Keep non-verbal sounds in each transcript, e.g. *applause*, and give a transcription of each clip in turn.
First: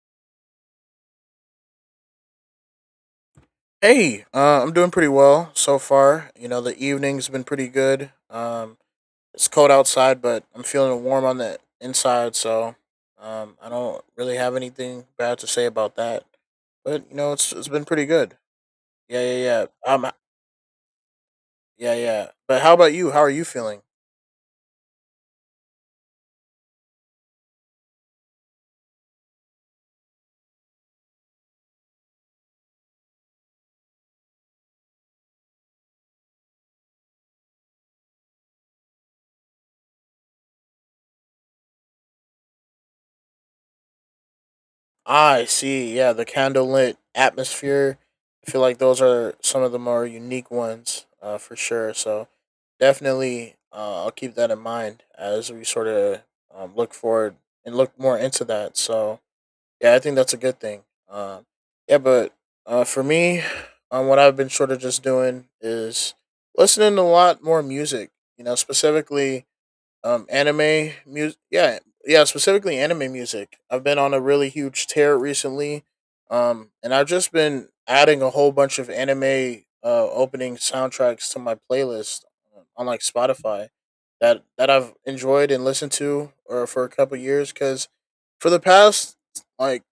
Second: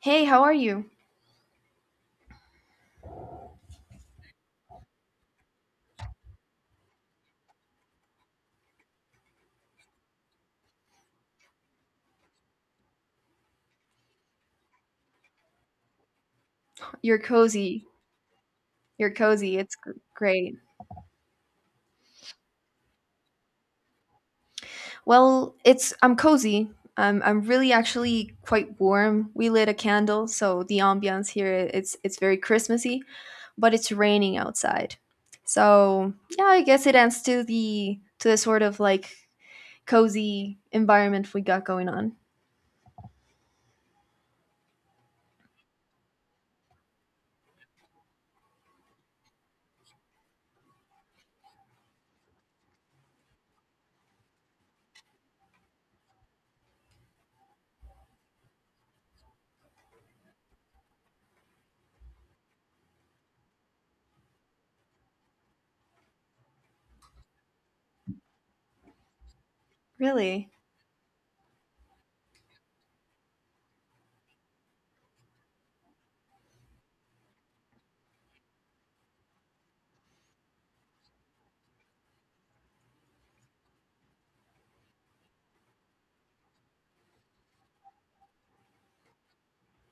Hey, how are you? Hey, I'm doing pretty well so far. You know, the evening's been pretty good. It's cold outside, but I'm feeling warm on the inside, so I don't really have anything bad to say about that. But you You're know, it's been cozy. pretty good. You're Yeah, cozy. yeah, It's yeah. Great. Yeah, yeah. But how about you? How are you feeling? Well, it's I'm cozy. I'm really actually quite warm. We lit a candle, so the ambiance here, it's very Christmassy, but it's raining outside. So, yeah, I guess it adds to the sort of like cozy environment we got going on. I see. Yeah, the candlelit atmosphere. I feel like those are some of the more unique ones, for sure. So definitely, I'll keep that in mind as we sort of look forward and look more into that. So yeah, I think that's a good thing. Um, yeah, but for me, what I've been sort of just doing is listening to a lot more music. You know, specifically Really? anime music. Yeah, yeah, specifically anime music. I've been on a really huge tear recently, and I've just been adding a whole bunch of anime opening soundtracks to my playlist, on like Spotify, that I've enjoyed and listened to or for a couple years. Because for the past like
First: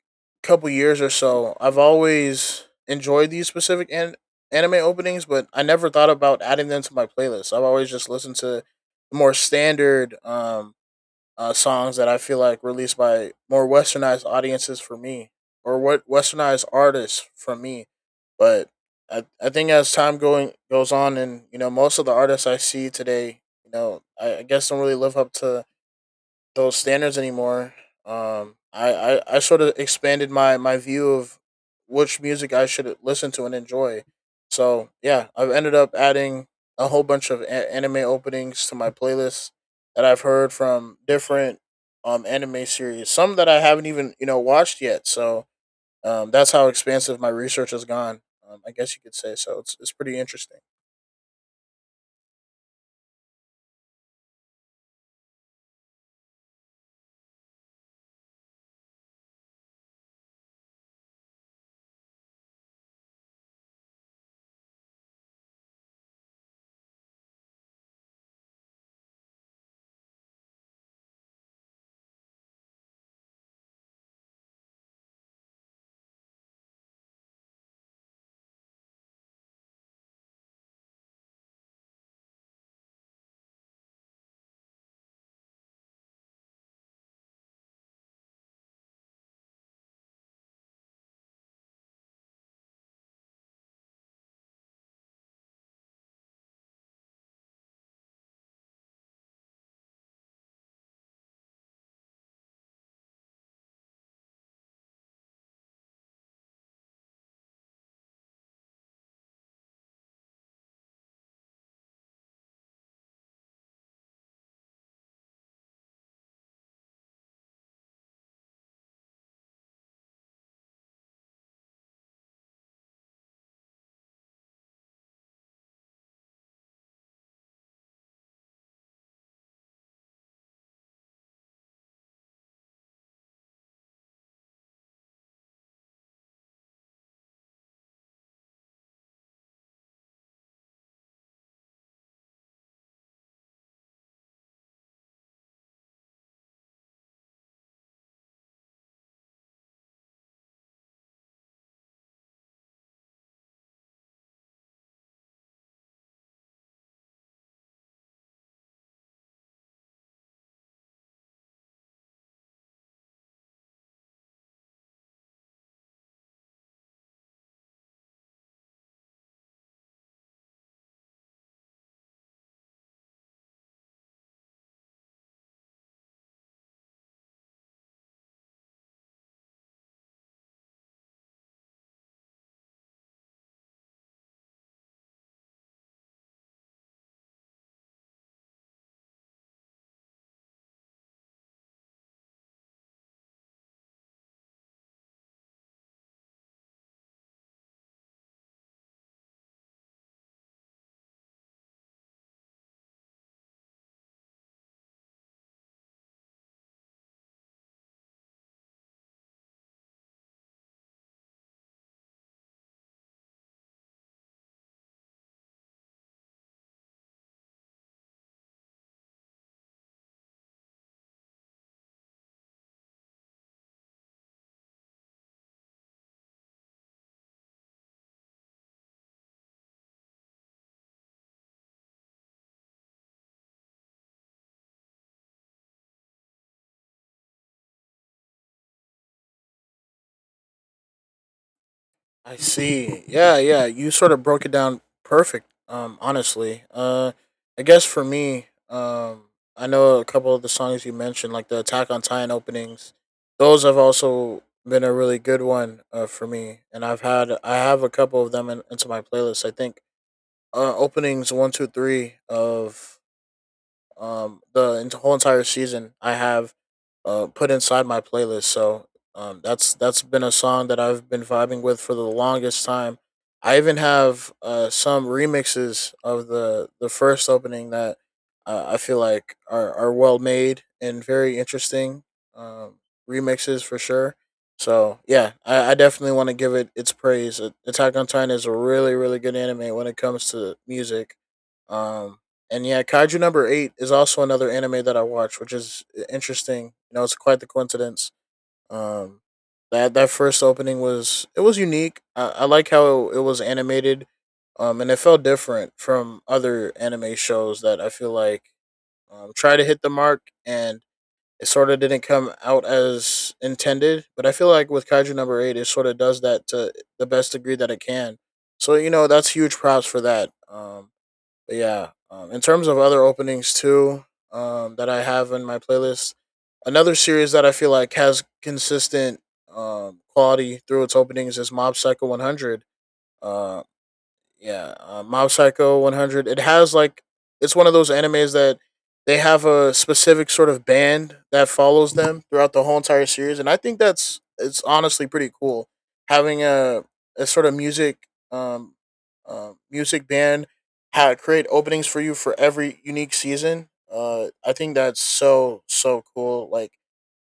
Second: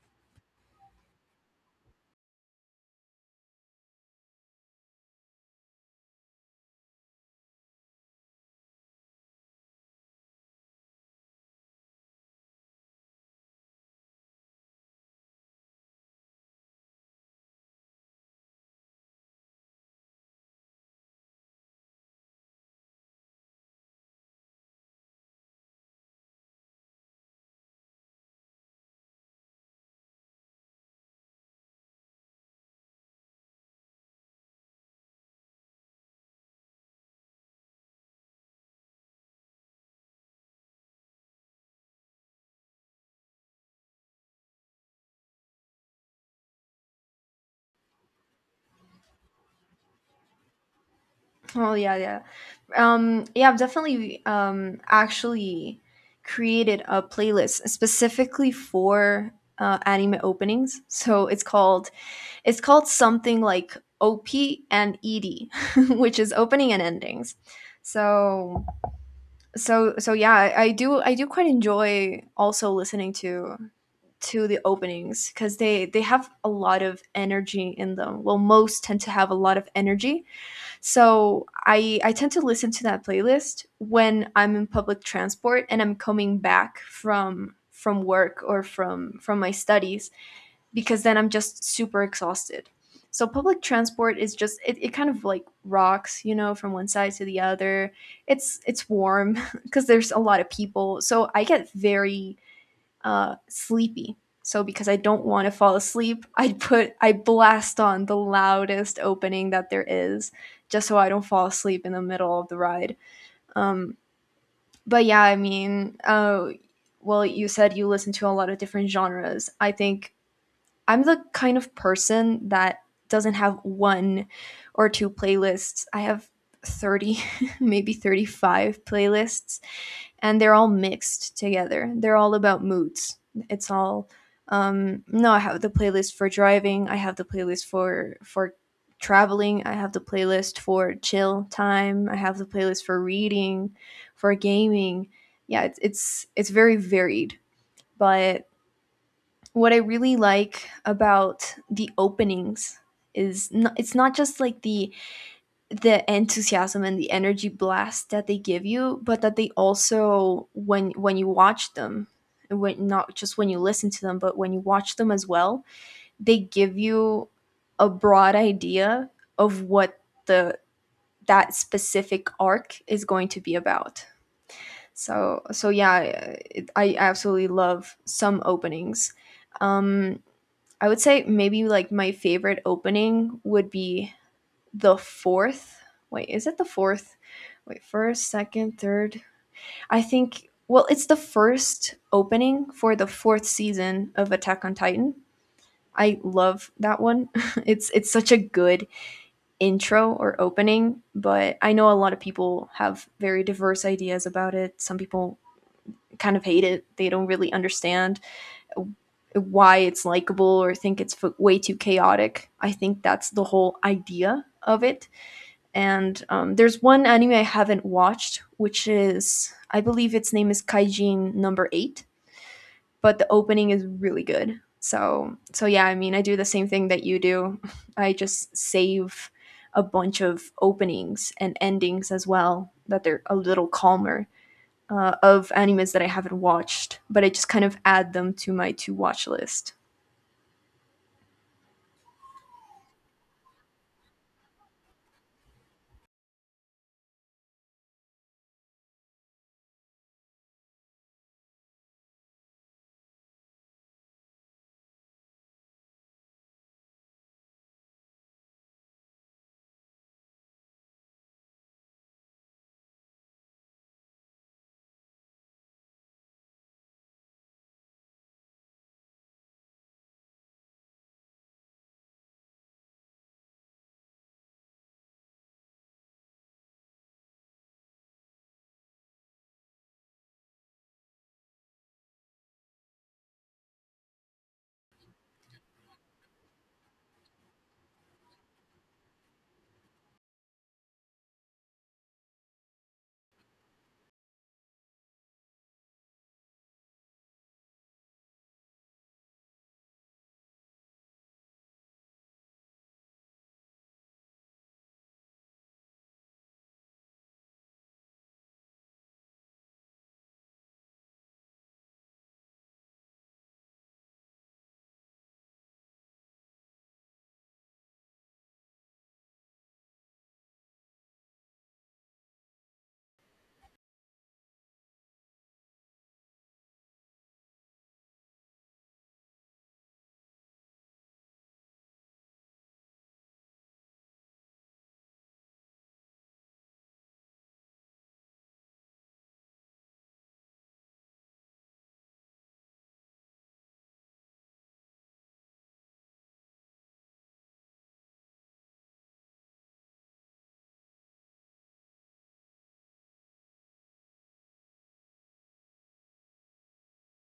couple years or so, I've always enjoyed these specific anime openings, but I never thought about adding them to my playlist. I've always just listened to the more standard songs that I feel like released by more westernized audiences for me, or what westernized artists for me. But I think as time going goes on, and you know, most of the artists I see today, you know, I guess don't really live up to those standards anymore. Um, I, I sort of expanded my view of which music I should listen to and enjoy. So yeah, I've ended up adding a whole bunch of anime openings to my playlist that I've heard from different anime series, some that I haven't even watched yet. So that's how expansive my research has gone. I guess you could say so. It's pretty interesting. Oh yeah, yeah. Yeah, I've definitely actually created a playlist specifically for anime openings. So it's called something like OP and ED, *laughs* which is opening and endings. So so yeah, I do quite enjoy also listening to the openings because they have a lot of energy in them. Well, most tend to have a lot of energy, so I tend to listen to that playlist when I'm in public transport and I'm coming back from work or from my studies, because then I'm just super exhausted. So public transport is just it kind of like rocks, you know, from one side to the other. It's warm *laughs* because there's a lot of people. So I get very sleepy. So because I don't want to fall asleep, *laughs* I blast on the loudest opening that there is, just so I don't fall asleep in the middle of the ride. Um, but yeah, you said you listen to a lot of different genres. I think I'm the kind of person that doesn't have one or two playlists. I have 30, *laughs* maybe 35 playlists, and they're all mixed together. They're all about moods. It's all No, I have the playlist for driving, I have the playlist for traveling, I have the playlist for chill time, I have the playlist for reading, for gaming. Yeah, it's very varied. But what I really like about the openings is not, it's not just like the enthusiasm and the energy blast that they give you, but that they also, when you watch them, when not just when you listen to them, but when you watch them as well, they give you a broad idea of what the that specific arc is going to be about. So yeah, I absolutely love some openings. Um, I would say maybe like my favorite opening would be the fourth. Wait, is it the fourth? Wait, first, second, third. I think, well, it's the first opening for the fourth season of Attack on Titan. I love that one. *laughs* It's such a good intro or opening, but I know a lot of people have very diverse ideas about it. Some people kind of hate it. They don't really understand why it's likable, or think it's way too chaotic. I think that's the whole idea of it. And There's one anime I haven't watched, which is, I believe, its name is Kaijin Number Eight, but the opening is really good. So yeah, I mean, I do the same thing that you do. *laughs* I just save a bunch of openings and endings as well that they're a little calmer, of animes that I haven't watched, but I just kind of add them to my to watch list. I see. Yeah, yeah. You sort of broke it down perfect. Honestly, I guess for me, I know a couple of the songs you mentioned, like the Attack on Titan openings. Those have also been a really good one, for me, and I have a couple of them in, into my playlist. I think openings one, two, three of the whole entire season I have, put inside my playlist. So that's been a song that I've been vibing with for the longest time. I even have some remixes of the first opening that, I feel like are well made and very interesting um, remixes for sure. So yeah, I definitely want to give it its praise. Attack on Titan is a really really good anime when it comes to music. Um, and yeah, Kaiju number eight is also another anime that I watch, which is interesting. You know, it's quite the coincidence. Um, that first opening was, it was unique. I like how it was animated, and it felt different from other anime shows that I feel like try to hit the mark, and it sort of didn't come out as intended. But I feel like with Kaiju number eight, it sort of does that to the best degree that it can. So you know, that's huge props for that. But in terms of other openings too, that I have in my playlist, another series that I feel like has consistent quality through its openings is Mob Psycho 100. Uh, yeah, Mob Psycho 100. It has like, it's one of those animes that they have a specific sort of band that follows them throughout the whole entire series, and I think that's, it's honestly pretty cool having a sort of music um music band create openings for you for every unique season. I think that's so so cool. Like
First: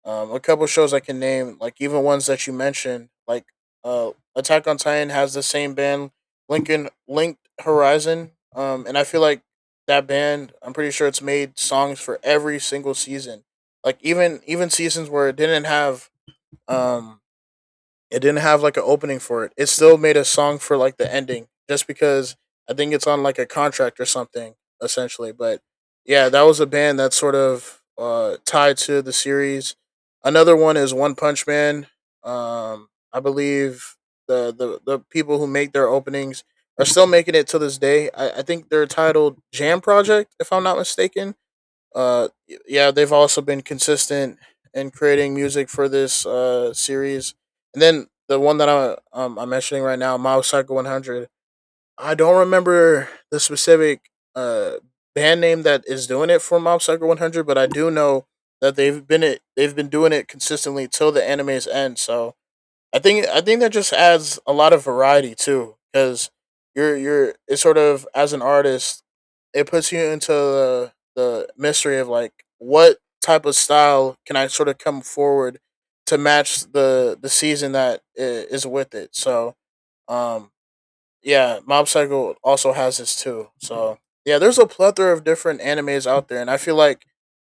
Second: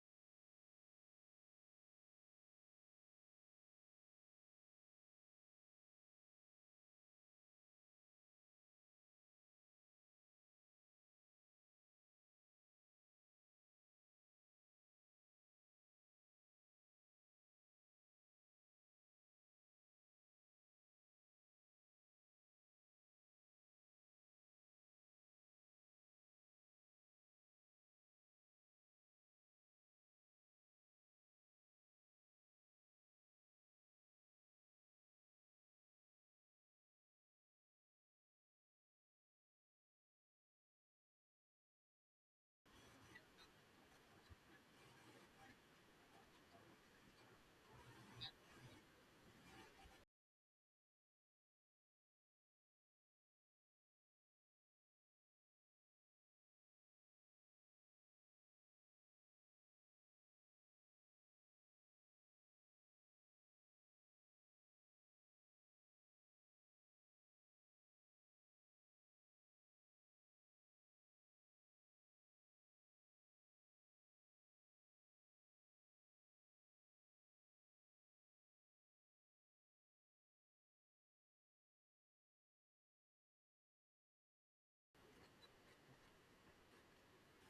a couple shows I can name, like even ones that you mentioned, like Attack on Titan has the same band, Lincoln Linked Horizon, and I feel like that band, I'm pretty sure it's made songs for every single season, like even seasons where it didn't have um like an opening for it. It still made a song for like the ending, just because I think it's on like a contract or something essentially. But yeah, that was a band that's sort of, tied to the series. Another one is One Punch Man. I believe the people who make their openings are still making it to this day. I think they're titled Jam Project, if I'm not mistaken. Uh yeah they've also been consistent in creating music for this series. And then the one that I'm mentioning right now, Mob Psycho 100, I don't remember the specific uh band name that is doing it for Mob Psycho 100, but I do know that they've been doing it consistently till the anime's end. So I think that just adds a lot of variety too, because you're it's sort of, as an artist, it puts you into the mystery of like what type of style can I sort of come forward to match the season that is with it. So um, yeah, Mob Psycho also has this too. So yeah, there's a plethora of different animes out there, and I feel like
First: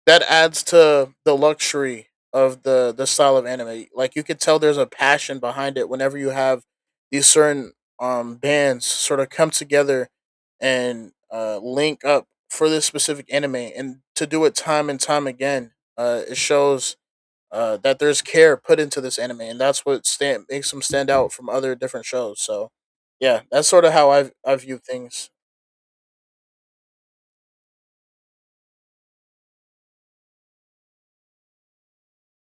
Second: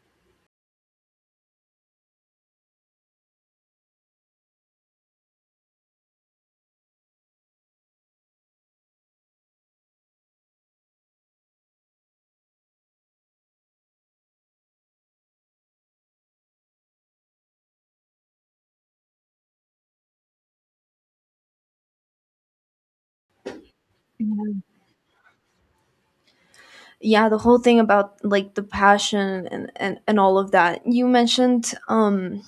that adds to the luxury of the style of anime. Like you could tell there's a passion behind it whenever you have these certain bands sort of come together and link up for this specific anime and to do it time and time again. Uh, it shows, that there's care put into this anime, and that's what stand makes them stand out from other different shows. So, yeah, that's sort of how I view things. Yeah, the whole thing about like the passion and all of that you mentioned,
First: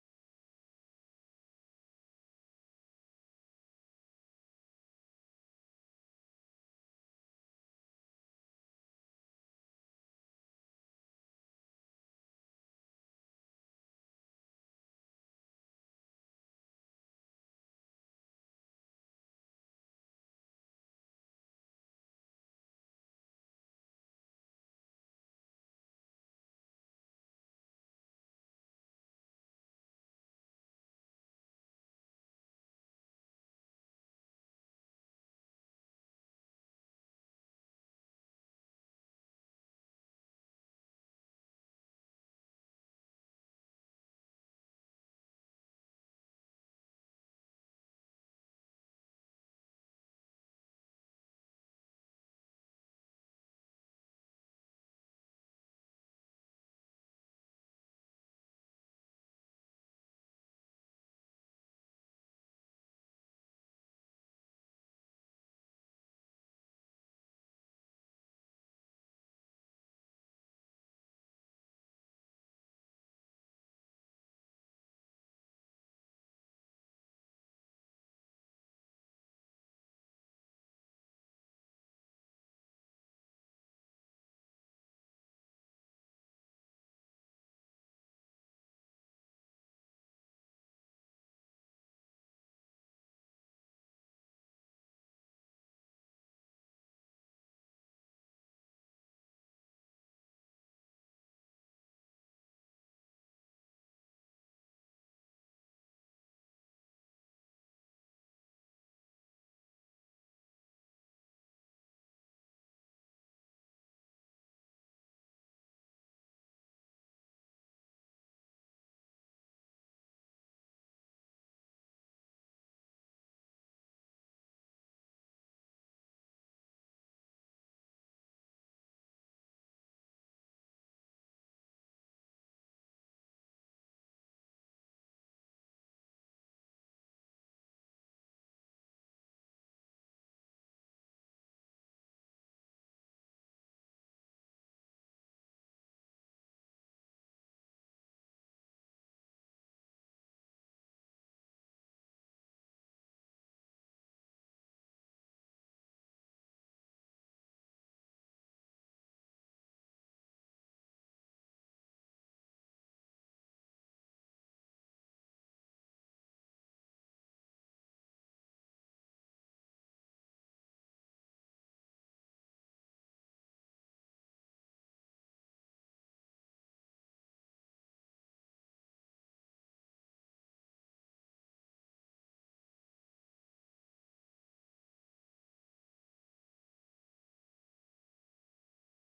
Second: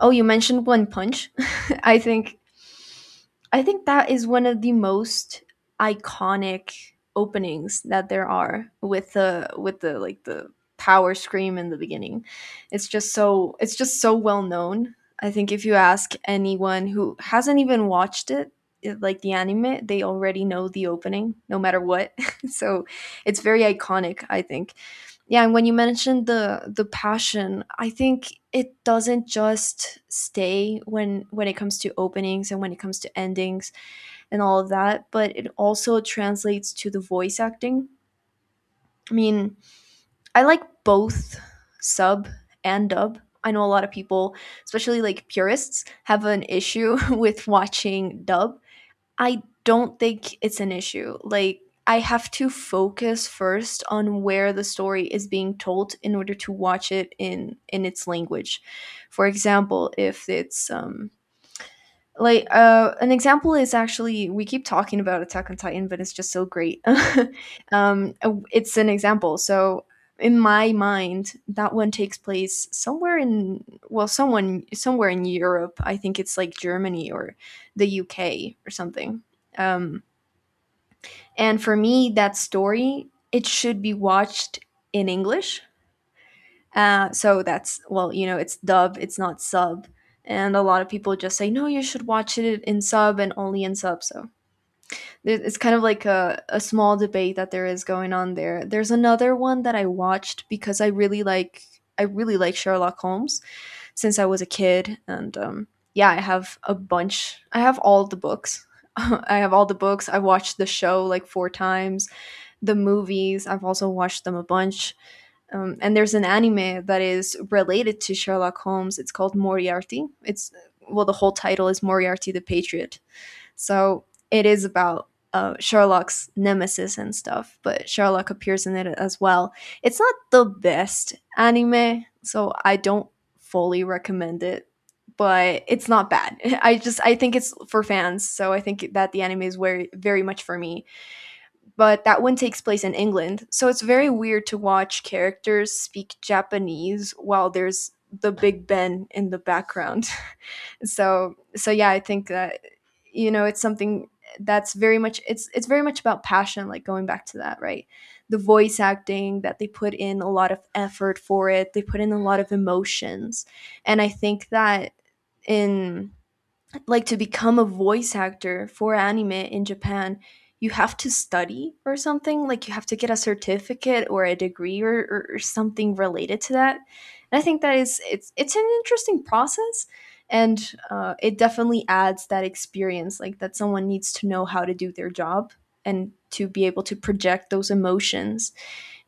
oh, you mentioned One Punch, *laughs* i think I think that is one of the most iconic openings that there are, with the like the power scream in the beginning. It's just so, it's just so well known. I think if you ask anyone who hasn't even watched like the anime, they already know the opening no matter what. *laughs* So it's very iconic, I think. Yeah, and when you mentioned the passion, I think it doesn't just stay when it comes to openings and when it comes to endings and all of that, but it also translates to the voice acting. I mean, I like both sub and dub. I know a lot of people, especially like purists, have an issue *laughs* with watching dub. I don't think it's an issue. Like, I have to focus first on where the story is being told in order to watch it in its language. For example, if it's an example is, actually, we keep talking about Attack on Titan, but it's just so great. *laughs* It's an example. So in my mind, that one takes place somewhere in, well, someone somewhere in Europe. I think it's like Germany or the UK or something. um, and for me, that story, it should be watched in English. So that's, well, you know, it's dub, it's not sub, and a lot of people just say no, you should watch it in sub and only in sub. So it's kind of like a small debate that there is going on there. There's another one that I watched because I really like Sherlock Holmes since I was a kid, and yeah, I have a bunch. I have all the books. *laughs* I have all the books. I watched the show like 4 times. The movies, I've also watched them a bunch. And there's an anime that is related to Sherlock Holmes. It's called Moriarty. It's, well, the whole title is Moriarty the Patriot. So it is about Sherlock's nemesis and stuff, but Sherlock appears in it as well. It's not the best anime, so I don't fully recommend it, but it's not bad. *laughs* I think it's for fans, so I think that the anime is very very much for me, but that one takes place in England. So it's very weird to watch characters speak Japanese while there's the Big Ben in the background. *laughs* So yeah, I think that, you know, it's something that's very much, it's very much about passion, like going back to that, right? The voice acting that they put in a lot of effort for it. They put in a lot of emotions. And I think that in like to become a voice actor for anime in Japan, you have to study or something. Like you have to get a certificate or a degree, or something related to that. And I think that is it's an interesting process, and it definitely adds that experience, like that someone needs to know how to do their job and to be able to project those emotions.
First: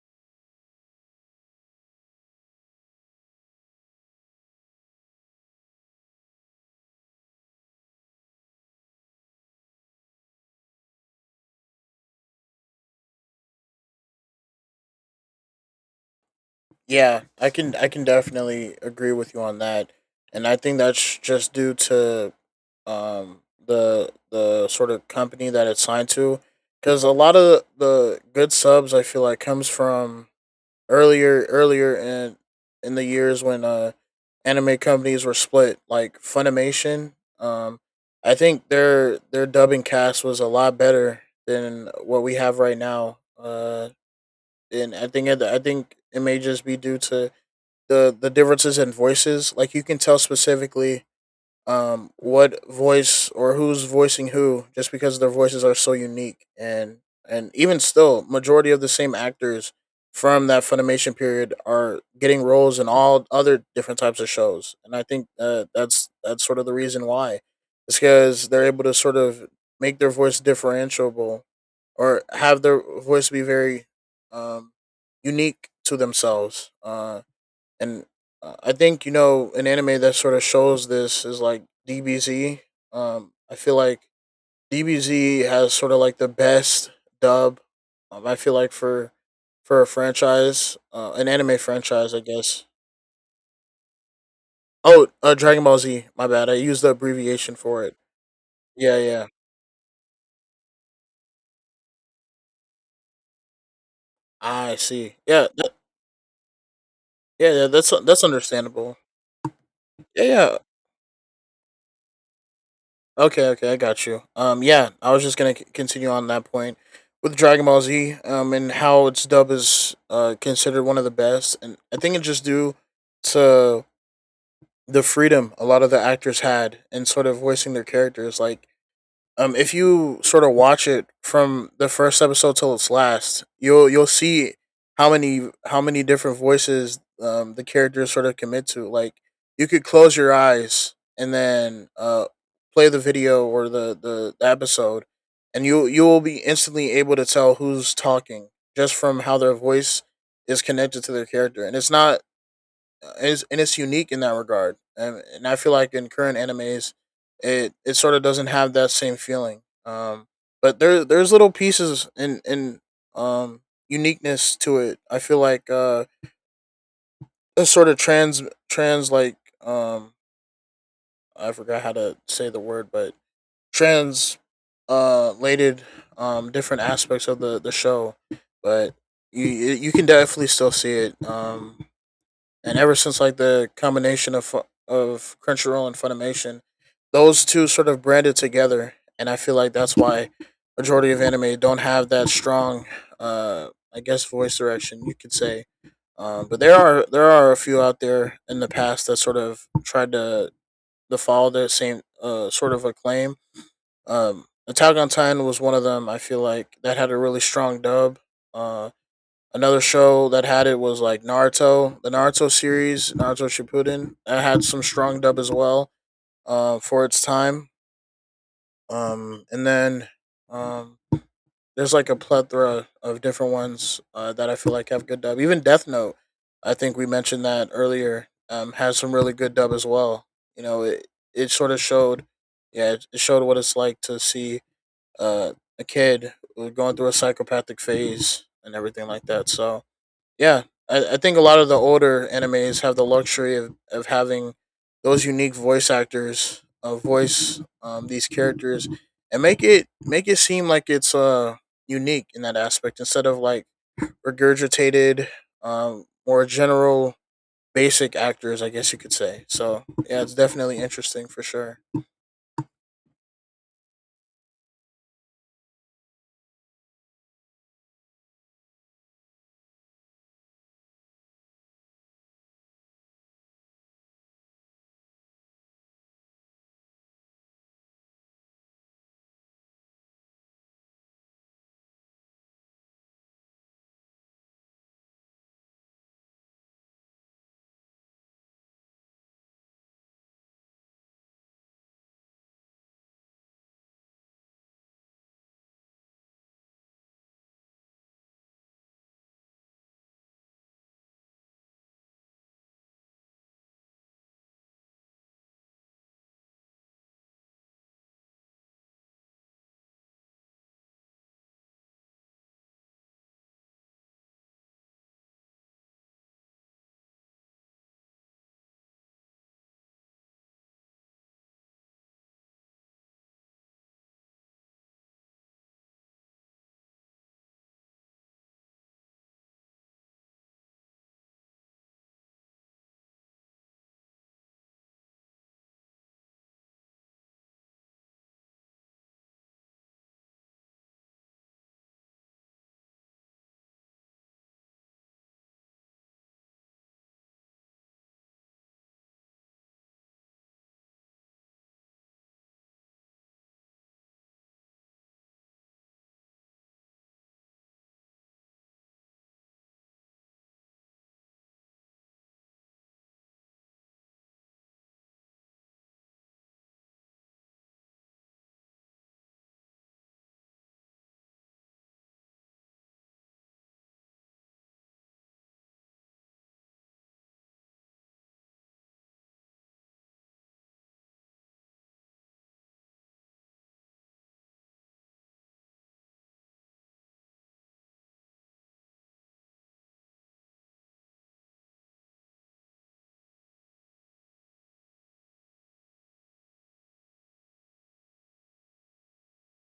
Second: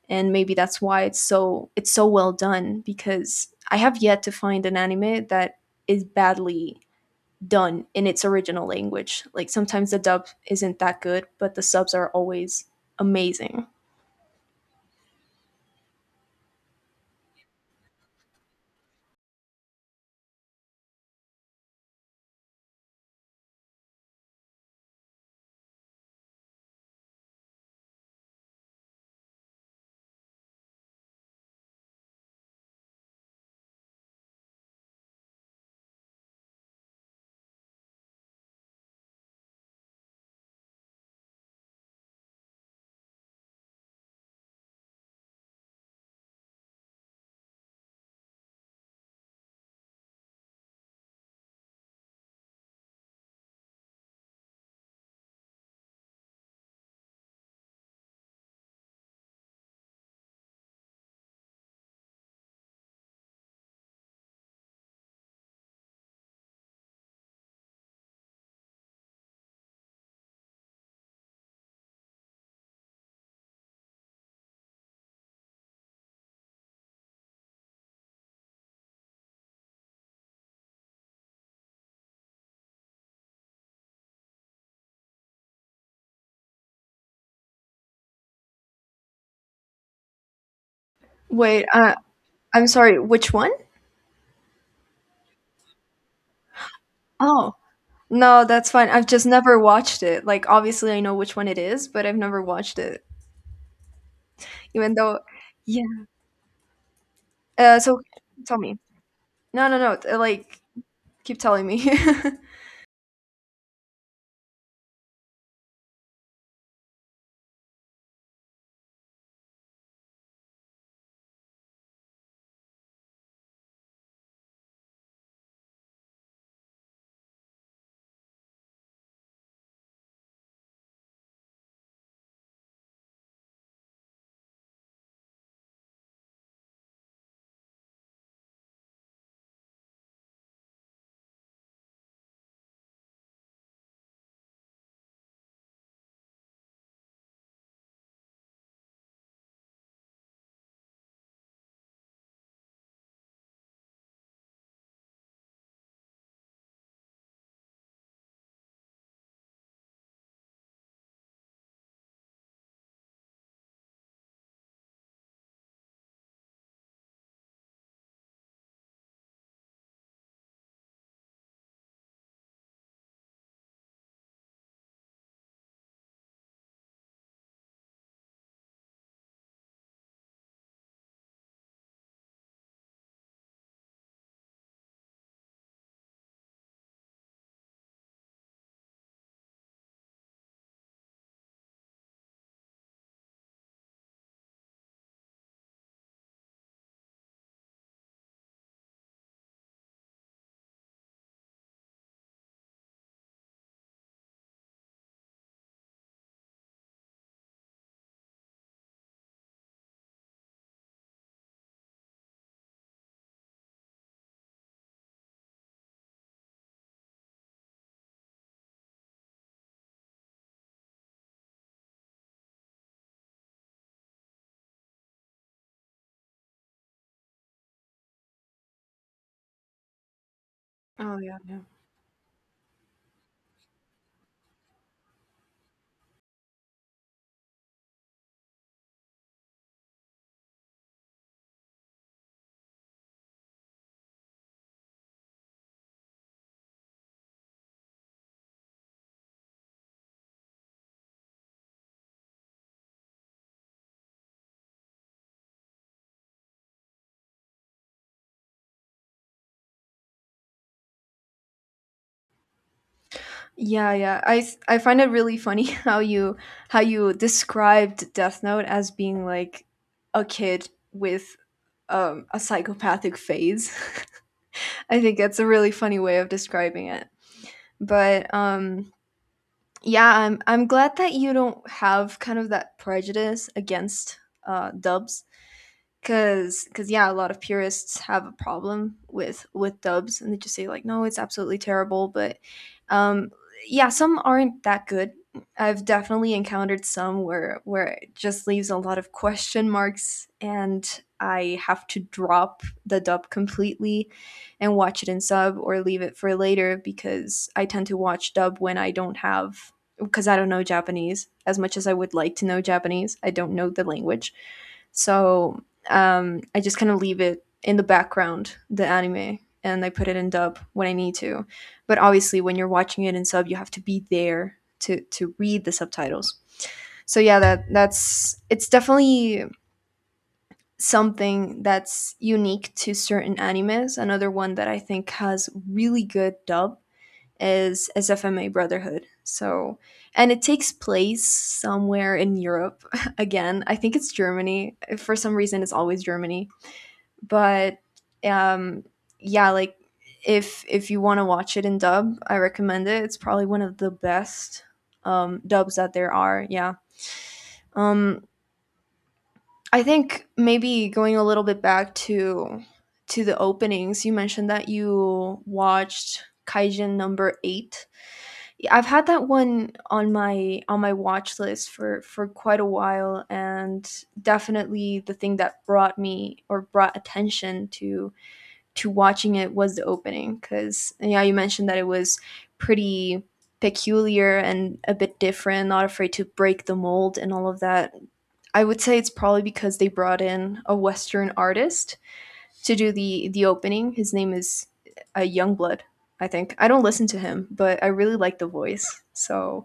And maybe that's why it's so, it's so well done, because I have yet to find an anime that is badly done in its original language. Like sometimes the dub isn't that good, but the subs are always amazing. Yeah, I can definitely agree with you on that, and I think that's just due to um, the sort of company that it's signed to, because a lot of the good subs I feel like comes from earlier in the years when anime companies were split, like Funimation. Um, I think their dubbing cast was a lot better than what we have right now. And I think it may just be due to the differences in voices. Like you can tell specifically what voice or who's voicing who, just because their voices are so unique. And even still, majority of the same actors from that Funimation period are getting roles in all other different types of shows, and I think, that's sort of the reason why. It's because they're able to sort of make their voice differentiable, or have their voice be very um, unique to themselves. And I think you know an anime that sort of shows this is like DBZ. I feel like DBZ has sort of like the best dub. I feel like for a franchise, an anime Wait, franchise, I guess. I'm sorry, which one? Oh, Dragon Ball Z. My bad. I used the Oh, abbreviation for it. no, that's fine. Yeah, I've just yeah. never watched it. Like obviously I know which one it is, but I've never watched it. I Even see. though, Yeah, that, yeah. yeah, yeah. So That's tell me. understandable. No, no, no. Yeah, yeah. Like keep telling me. *laughs* Okay, okay, I got you. Yeah, I was just gonna continue on that point with Dragon Ball Z, and how its dub is considered one of the best, and I think it's just due to the freedom a lot of the actors had in sort of voicing their characters. Like, if you sort of watch it from the first episode till its last, you'll see how many different voices, the characters sort of commit to. Like you could close your eyes and then, play the video or the episode, and you will be instantly able to tell who's talking just from how their voice is connected to their character. And it's not is and it's unique in that regard. And I feel like in current animes, it sort of doesn't have that same feeling. But there's little pieces in um uniqueness to it. I feel like, a sort of trans trans like um I forgot how to say the word, but trans lated different aspects of the show. But you can definitely still see it. And ever since like the combination of Crunchyroll and Funimation, those two sort of branded together, and I feel like that's why majority of anime don't have that strong, uh, I guess voice direction you could say. But there are a few out there in the past that sort of tried to follow the same sort of acclaim. Attack on Titan was one of them. I feel like that had a really strong dub. Uh, Another show that had it was like Naruto, the Naruto series, Naruto Shippuden. That had some strong dub as well, for its time. And then um, there's like a plethora of different ones that I feel like have good dub. Even Death Note, I think we mentioned that earlier, has some really good dub as well. You know, it Oh yeah, it yeah. sort of showed, yeah, it showed what it's like to see uh, a kid going through a psychopathic phase and everything like that. So yeah, I think a lot of the older animes have the luxury of having those unique voice actors voice these characters and make it seem like it's unique in that aspect instead of like regurgitated, more general basic actors, I guess you could say. So yeah, it's definitely interesting for sure. Yeah, yeah. I find it really funny *laughs* how you described Death Note as being like a kid with, a psychopathic phase. *laughs* I think that's a really funny way of describing it. But Yeah, I'm glad that you don't have kind of that prejudice against dubs. Cause yeah, a lot of purists have a problem with dubs, and they just say like, no, it's absolutely terrible. But um, yeah, some aren't that good. I've definitely encountered some where it just leaves a lot of question marks, and I have to drop the dub completely and watch it in sub or leave it for later, because I tend to watch dub when I don't have, because I don't know Japanese as much as I would like to know Japanese. I don't know the language. So I just kind of leave it in the background, the anime, and I put it in dub when I need to. But obviously, when you're watching it in sub, you have to be there to read the subtitles. So yeah, that's it's definitely something that's unique to certain animes. Another one that I think has really good dub is SFMA Brotherhood. So, and it takes place somewhere in Europe *laughs* again. I think it's Germany. For some reason, it's always Germany. But um, yeah, like if you want to watch it in dub, I recommend it. It's probably one of the best dubs that there are. Yeah. Um, I think maybe going a little bit back to the openings, you mentioned that you watched Kaijin number eight. Yeah, I've had that one on my watch list for quite a while, and definitely the thing that brought me or brought attention to watching it was the opening because yeah, you mentioned that it was pretty peculiar and a bit different, not afraid to break the mold and all of that. I would say it's probably because they brought in a western artist to do the opening. His name is Youngblood, I think. I don't listen to him, but I really like the voice, so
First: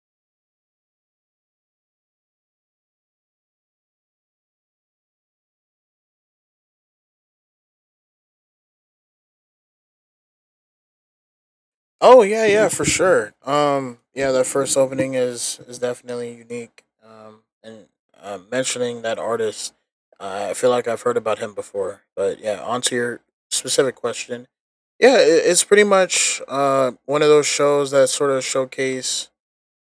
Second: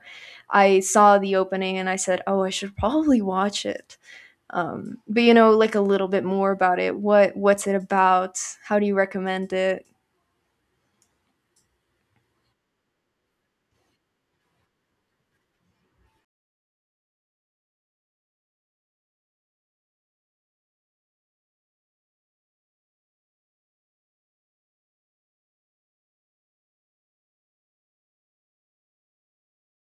I saw the opening and I said, oh, I should probably watch it. But like a little bit more about it, what what's it about, how do you recommend it? Oh yeah, yeah, for sure. Yeah, that first opening is definitely unique. And mentioning that artist, I feel like I've heard about him before. But yeah, onto your specific question. Yeah, it's pretty much one of those shows that sort of showcase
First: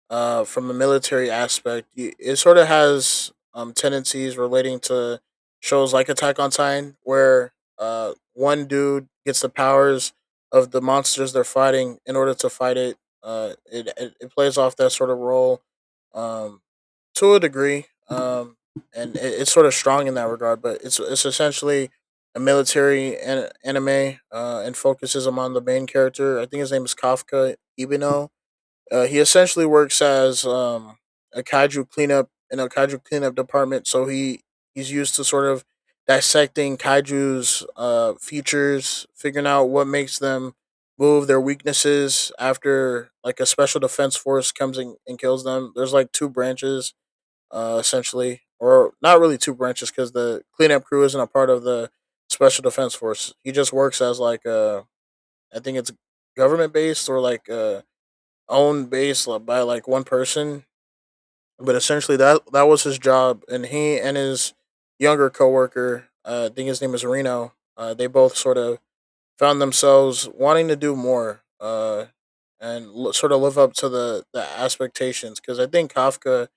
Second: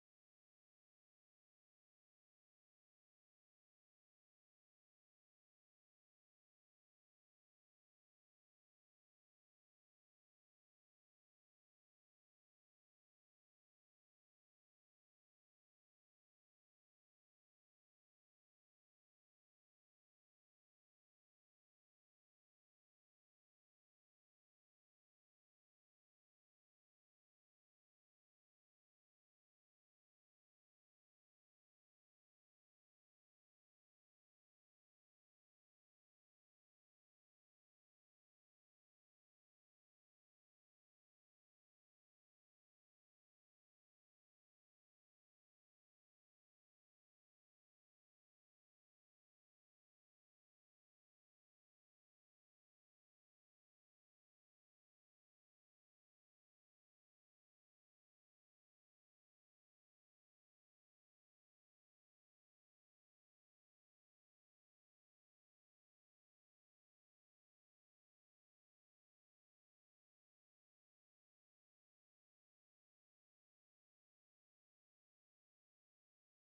from a military aspect. It sort of has tendencies relating to shows like Attack on Titan, where one dude gets the powers of the monsters they're fighting in order to fight it. It plays off that sort of role um, to a degree, and it's sort of strong in that regard, but it's essentially a military anime, and focuses him on the main character. I think his name is Kafka Ibino. He essentially works as a kaiju cleanup, in a kaiju cleanup department, so he's used to sort of dissecting kaiju's features, figuring out what makes them move, their weaknesses. After like a special defense force comes in and kills them, there's like two branches, essentially, or not really two branches because the cleanup crew isn't a part of the special defense force. He just works as like a, I think it's government based, or like owned base by like one person, but essentially that that was his job, and he and his younger coworker, I think his name is Reno, they both sort of found themselves wanting to do more, and sort of live up to the expectations, because I think Kafka,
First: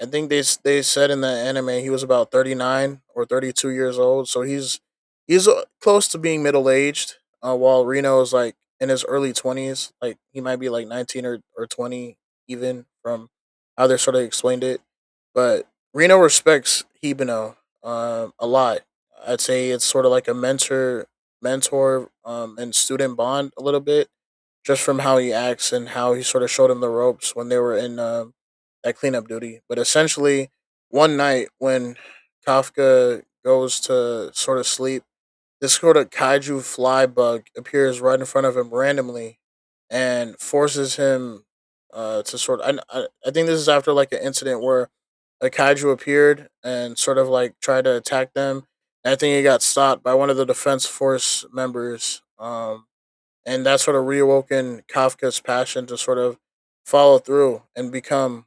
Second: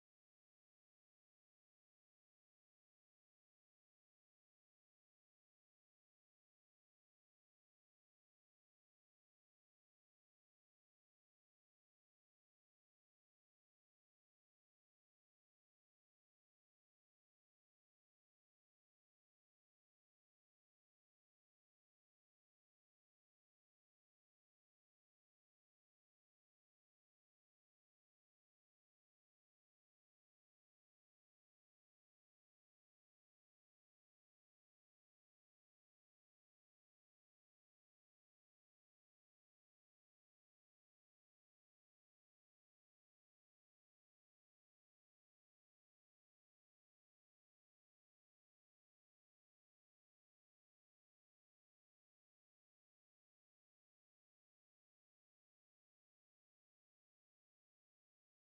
I think they said in the anime he was about 39 or 32 years old, so he's close to being middle aged. While Reno is like in his early 20s, like he might be like 19 or 20, even from how they sort of explained it. But Reno respects Hibino a lot. I'd say it's sort of like a mentor and student bond a little bit, just from how he acts and how he sort of showed him the ropes when they were in at cleanup duty. But essentially, one night when Kafka goes to sort of sleep, this sort of kaiju fly bug appears right in front of him randomly and forces him to sort of. I think this is after like an incident where a kaiju appeared and sort of like tried to attack them. And I think he got stopped by one of the defense force members. And that sort of reawoken Kafka's passion to sort of follow through and become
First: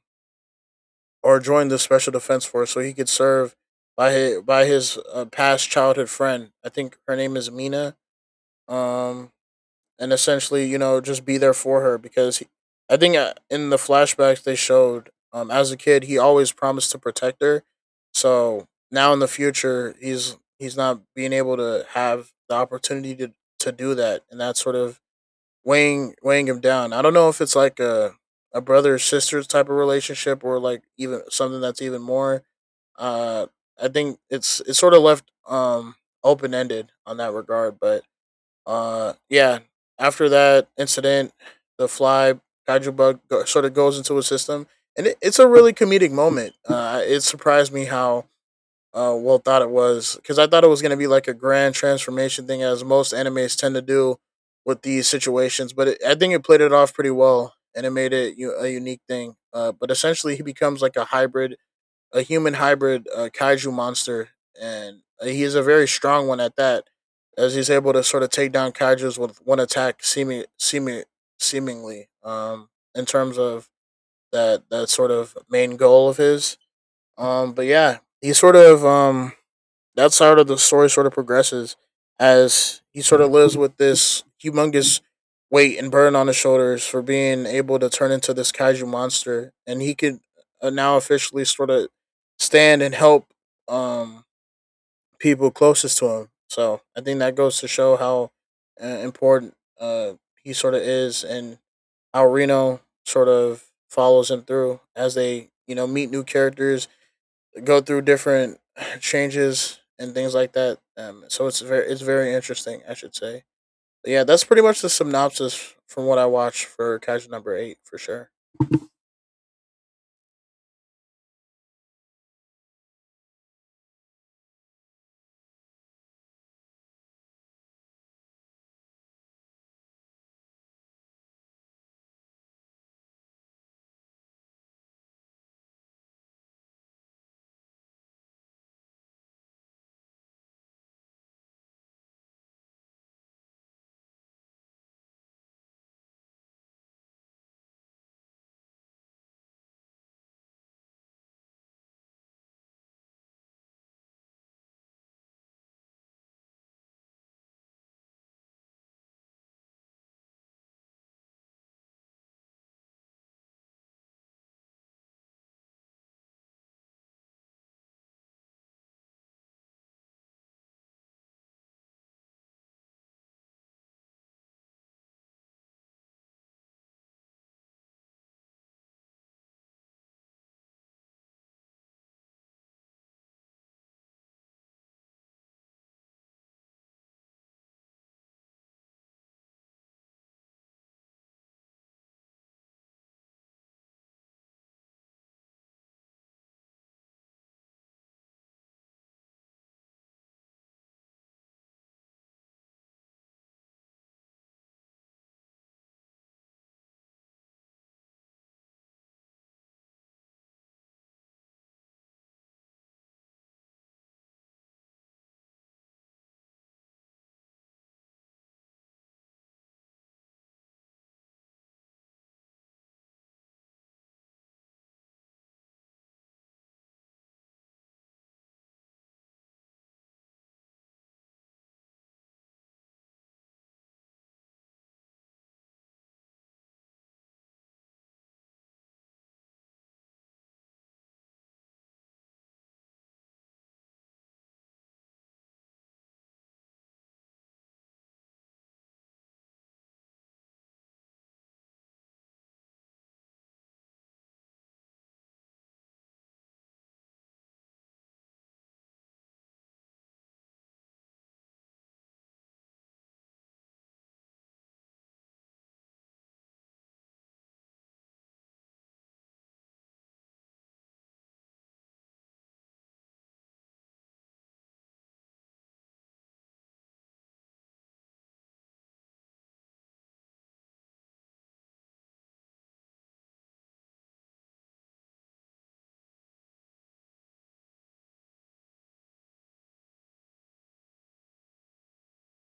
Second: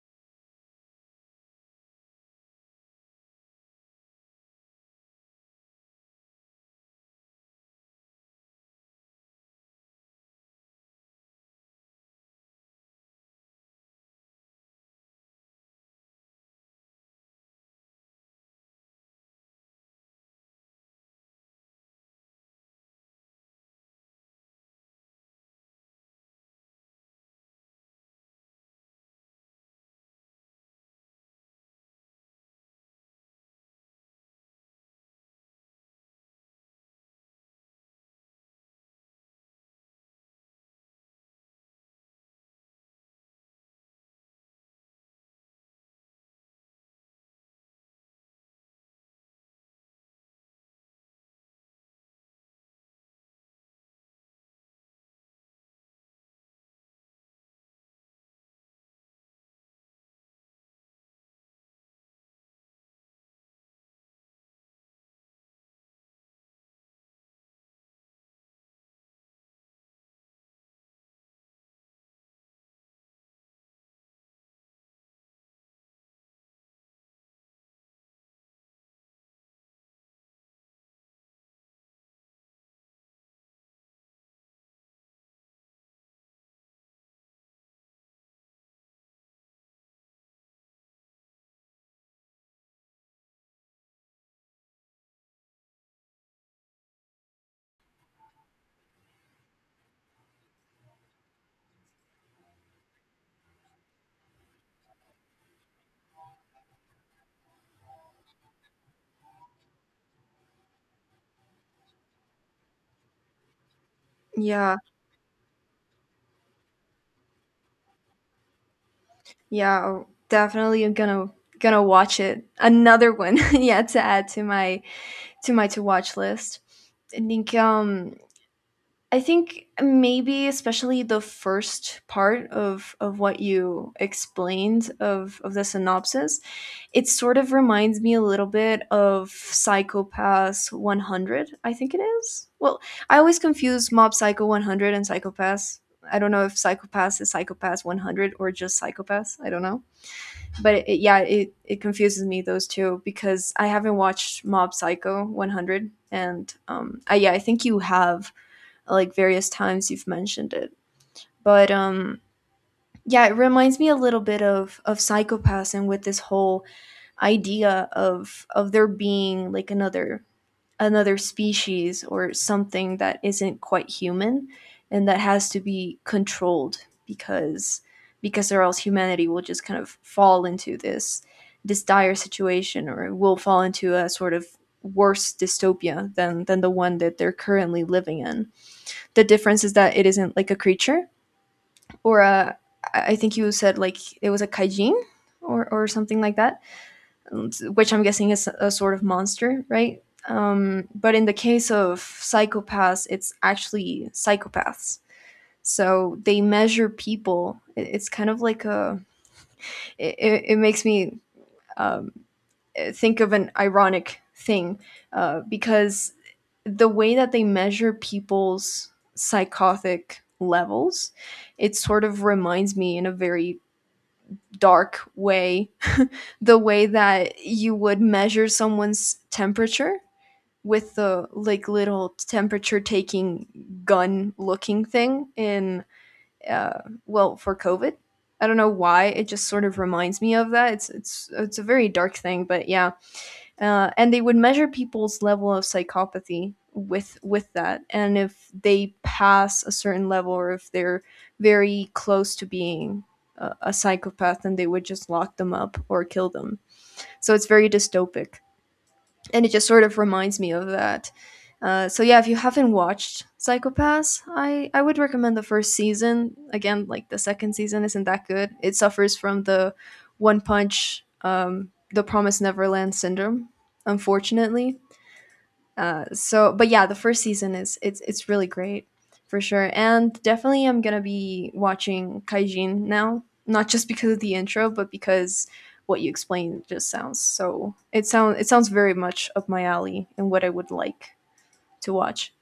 or joined the Special Defense Force, so he could serve by his, by his past childhood friend. I think her name is Mina. Um, and essentially, you know, just be there for her because he, I think in the flashbacks they showed, as a kid, he always promised to protect her. So now in the future, he's not being able to have the opportunity to do that, and that sort of weighing him down. I don't know if it's like a brother sisters type of relationship or like even something that's even more. Uh, I think it's sort of left open ended on that regard. But yeah, after that incident, the fly kaiju bug sort of goes into his system, and it's a really comedic moment. It surprised me how well thought it was, because I thought it was going to be like a grand transformation thing, as most animes tend to do with these situations. But it, I think it played it off pretty well, and it made it a unique thing. But essentially, he becomes like a hybrid, a human hybrid kaiju monster, and he is a very strong one at that, as he's able to sort of take down kaiju's with one attack, seemingly. In terms of that sort of main goal of his. But yeah, he sort of that side of the story sort of progresses as he sort of lives with this humongous weight and burden on his shoulders for being able to turn into this kaiju monster, and he could now officially sort of stand and help um, people closest to him. So I think that goes to show how important uh, he sort of is, and how Reno sort of follows him through as they, you know, meet new characters, go through different *sighs* changes and things like that. So it's very interesting, I should say. But yeah, that's pretty Yeah, much the synopsis from what I watched for Kaiju Number Eight for sure. yeah, oh, definitely I'm gonna watch it. Another one, *laughs* yeah, to add to my to watch list. I think um I think maybe especially the first part of what you explained of the synopsis, it sort of reminds me a little bit of Psychopass 100, I think it is. Well, I always confuse Mob Psycho 100 and Psychopass. I don't know if Psychopass is Psychopass 100 or just Psychopass. I don't know. But yeah, it confuses me those two because I haven't watched Mob Psycho 100, and um, I, yeah, I think you have like various times you've mentioned it. But um, yeah, it reminds me a little bit of psychopaths and with this whole idea of there being like another species or something that isn't quite human and that has to be controlled because or else humanity will just kind of fall into this dire situation, or will fall into a sort of worse dystopia than the one that they're currently living in. The difference is that it isn't like a creature or a. I think you said like it was a kaijin or something like that, which I'm guessing is a sort of monster, right? But in the case of psychopaths, it's actually psychopaths. So they measure people. It's kind of like a. It makes me um, think of an ironic thing because the way that they measure people's psychotic levels, it sort of reminds me in a very dark way *laughs* the way that you would measure someone's temperature with the like little temperature taking gun looking thing in uh, well, for COVID. I don't know why it just sort of reminds me of that. It's it's a very dark thing, but yeah. And they would measure people's level of psychopathy with that, and if they pass a certain level or if they're very close to being a psychopath, then they would just lock them up or kill them. So it's very dystopic, and it just sort of reminds me of that. So yeah, if you haven't watched Psychopaths, I would recommend the first season. Again, like the second season isn't that good. It suffers from the One Punch, the Promise Neverland syndrome, unfortunately. So, but yeah, the first season is it's really great for sure, and definitely I'm gonna be watching Kaijin now, not just because of the intro, but because what you explained just sounds so, it sounds, it sounds very much up my alley and what I would like to watch.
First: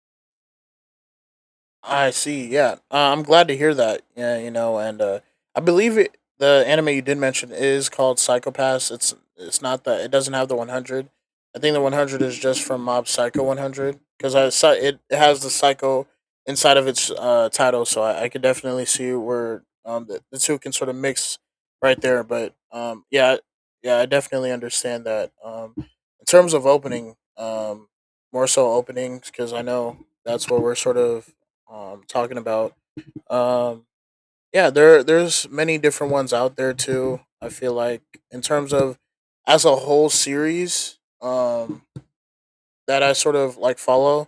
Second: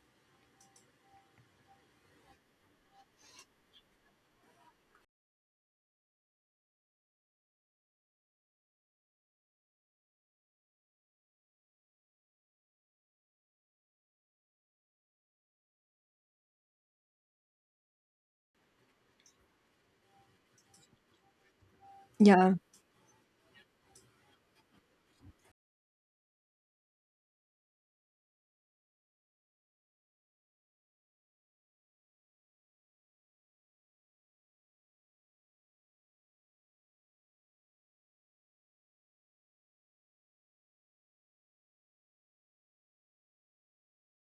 I see. Yeah, I'm glad to hear that. Yeah, you know, and I believe it. The anime you did mention is called Psychopaths. It's not that it doesn't have the 100. I think the 100 is just from Mob Psycho 100, because I saw it, it has the Psycho inside of its title, so I could definitely see where the two can sort of mix right there. Yeah. But yeah, yeah, I definitely understand that. In terms of opening, more so openings, because I know that's what we're sort of talking about. Um yeah, there there's many different ones out there too, I feel like, in terms of as a whole series that I sort of like follow,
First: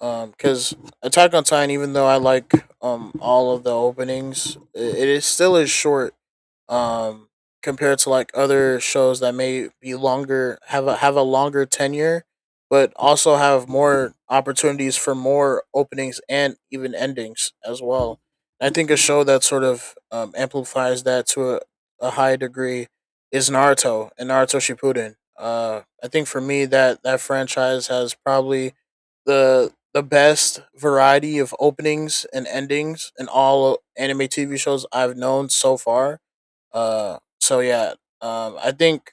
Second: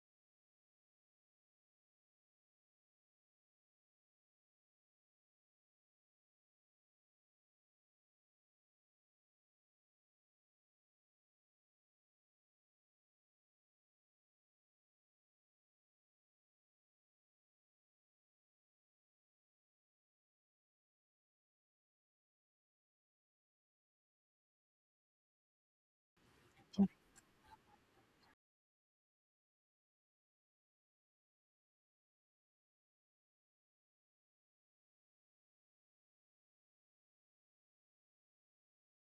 because Attack on Titan, even though I like all of the openings, it is still is short um compared to like other shows that may be longer, have a longer tenure, but also have more opportunities for more openings and even endings as well. I think a show that sort of amplifies that to a high degree is Naruto and Naruto Shippuden. I think for me, that franchise has probably the best variety of openings and endings in all anime TV shows I've known so far. Uh, so yeah, I think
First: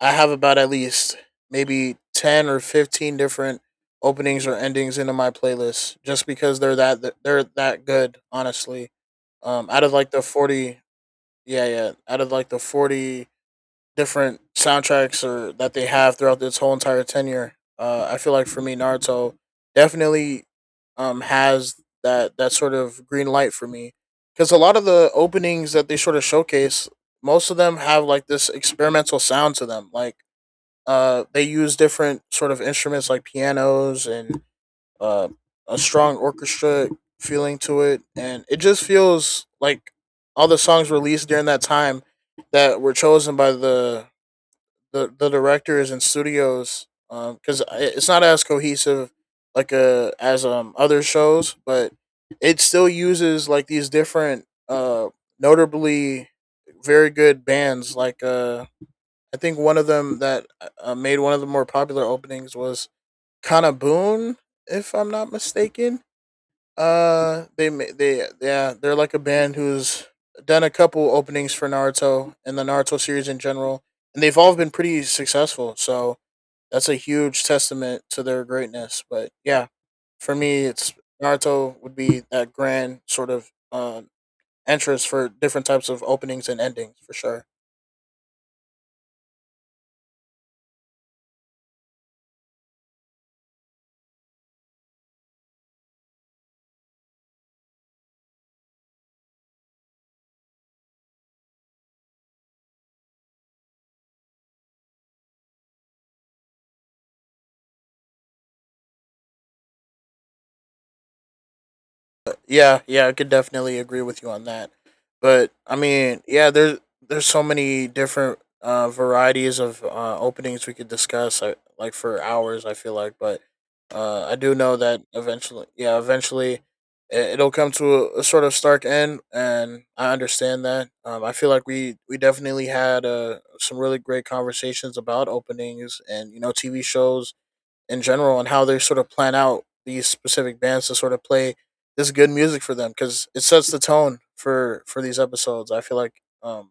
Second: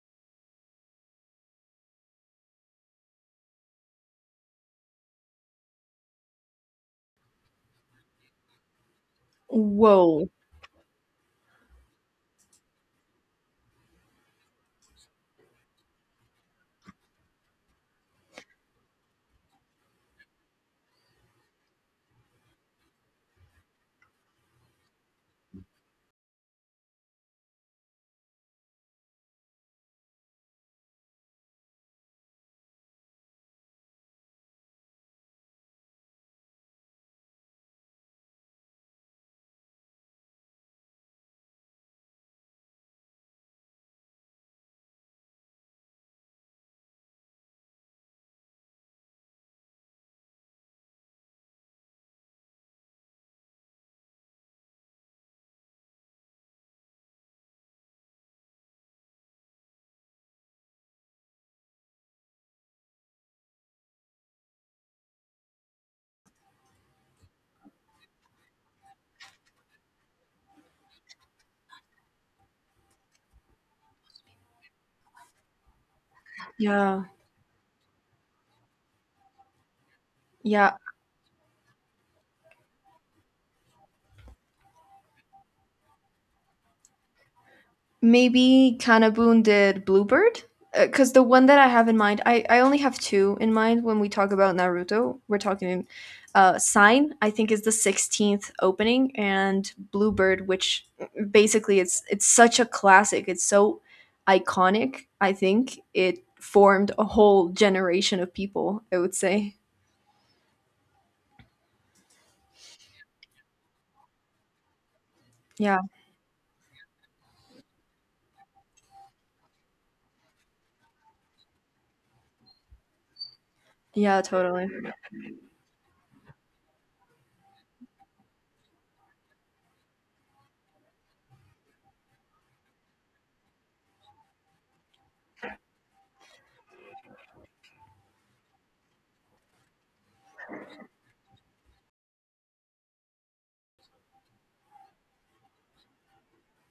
I have about at least maybe 10 or 15 different openings or endings into my playlist, just because they're that good. Honestly, out of like the Whoa. 40, yeah, yeah, out of like the 40 different soundtracks or that they have throughout this whole entire tenure. I feel like for me, Naruto definitely has that sort of green light for me, because a lot of the openings that they sort of showcase, most of them have like this experimental sound to them. Like they use different sort of instruments like pianos and uh, a strong orchestra feeling to it, and it just feels like all the songs released during that time that were chosen by the the directors and studios, because it's not as cohesive like as other shows, but it still uses like these different notably very good bands, like I think one of them that made one of the more popular openings was Kana Boone, if I'm not mistaken. They, yeah, they're like a band who's done a couple openings for Naruto and the Naruto series in general, and they've all been pretty successful. So that's a Yeah. huge testament to their greatness. But yeah, for me, Yeah. it's Naruto would be that grand sort of entrance for different types of openings and endings for sure. Maybe Kanabun did Bluebird? Because the one that I have in mind, I only have two in mind when we talk about Naruto. We're talking Sign, I think is the 16th opening, and Bluebird, which mm, basically it's such a classic. It's so iconic, I think. It formed a whole generation of people, I would say. Yeah, yeah, I could definitely agree with you on that. But I Yeah, mean, yeah, there's so many different varieties of openings we could discuss, like for hours, I feel like. But yeah, I do totally. know that eventually, yeah, eventually, it, it'll come to a sort of stark end, and I understand that. I feel like we definitely had some really great conversations about openings and, you know, TV shows in general, and how they sort of plan out these specific bands to sort of play this good music for them, because it sets the tone for these episodes. I feel like um,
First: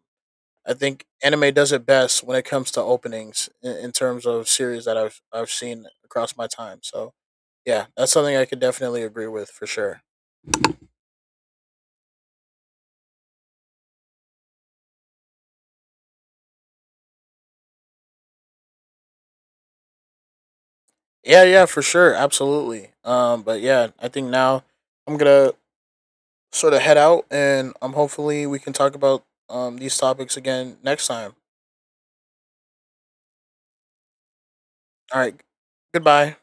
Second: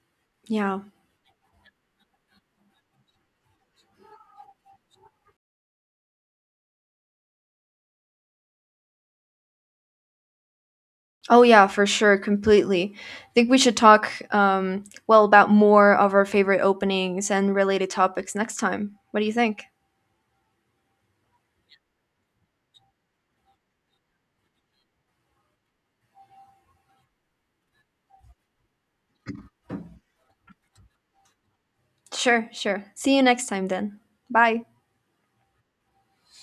I Yeah. think anime does it best when it comes to openings, in terms of series that I've seen across my time. So yeah, that's something I could definitely agree with for sure. Oh yeah, for sure, completely. I think we should talk well, about more of our favorite openings and related topics next time. What do you think? Yeah, yeah, for sure, absolutely. But yeah, I think now I'm gonna sort of head out, and hopefully we can talk about these topics again next time. Sure, sure. See you next time then. Bye. All right, goodbye.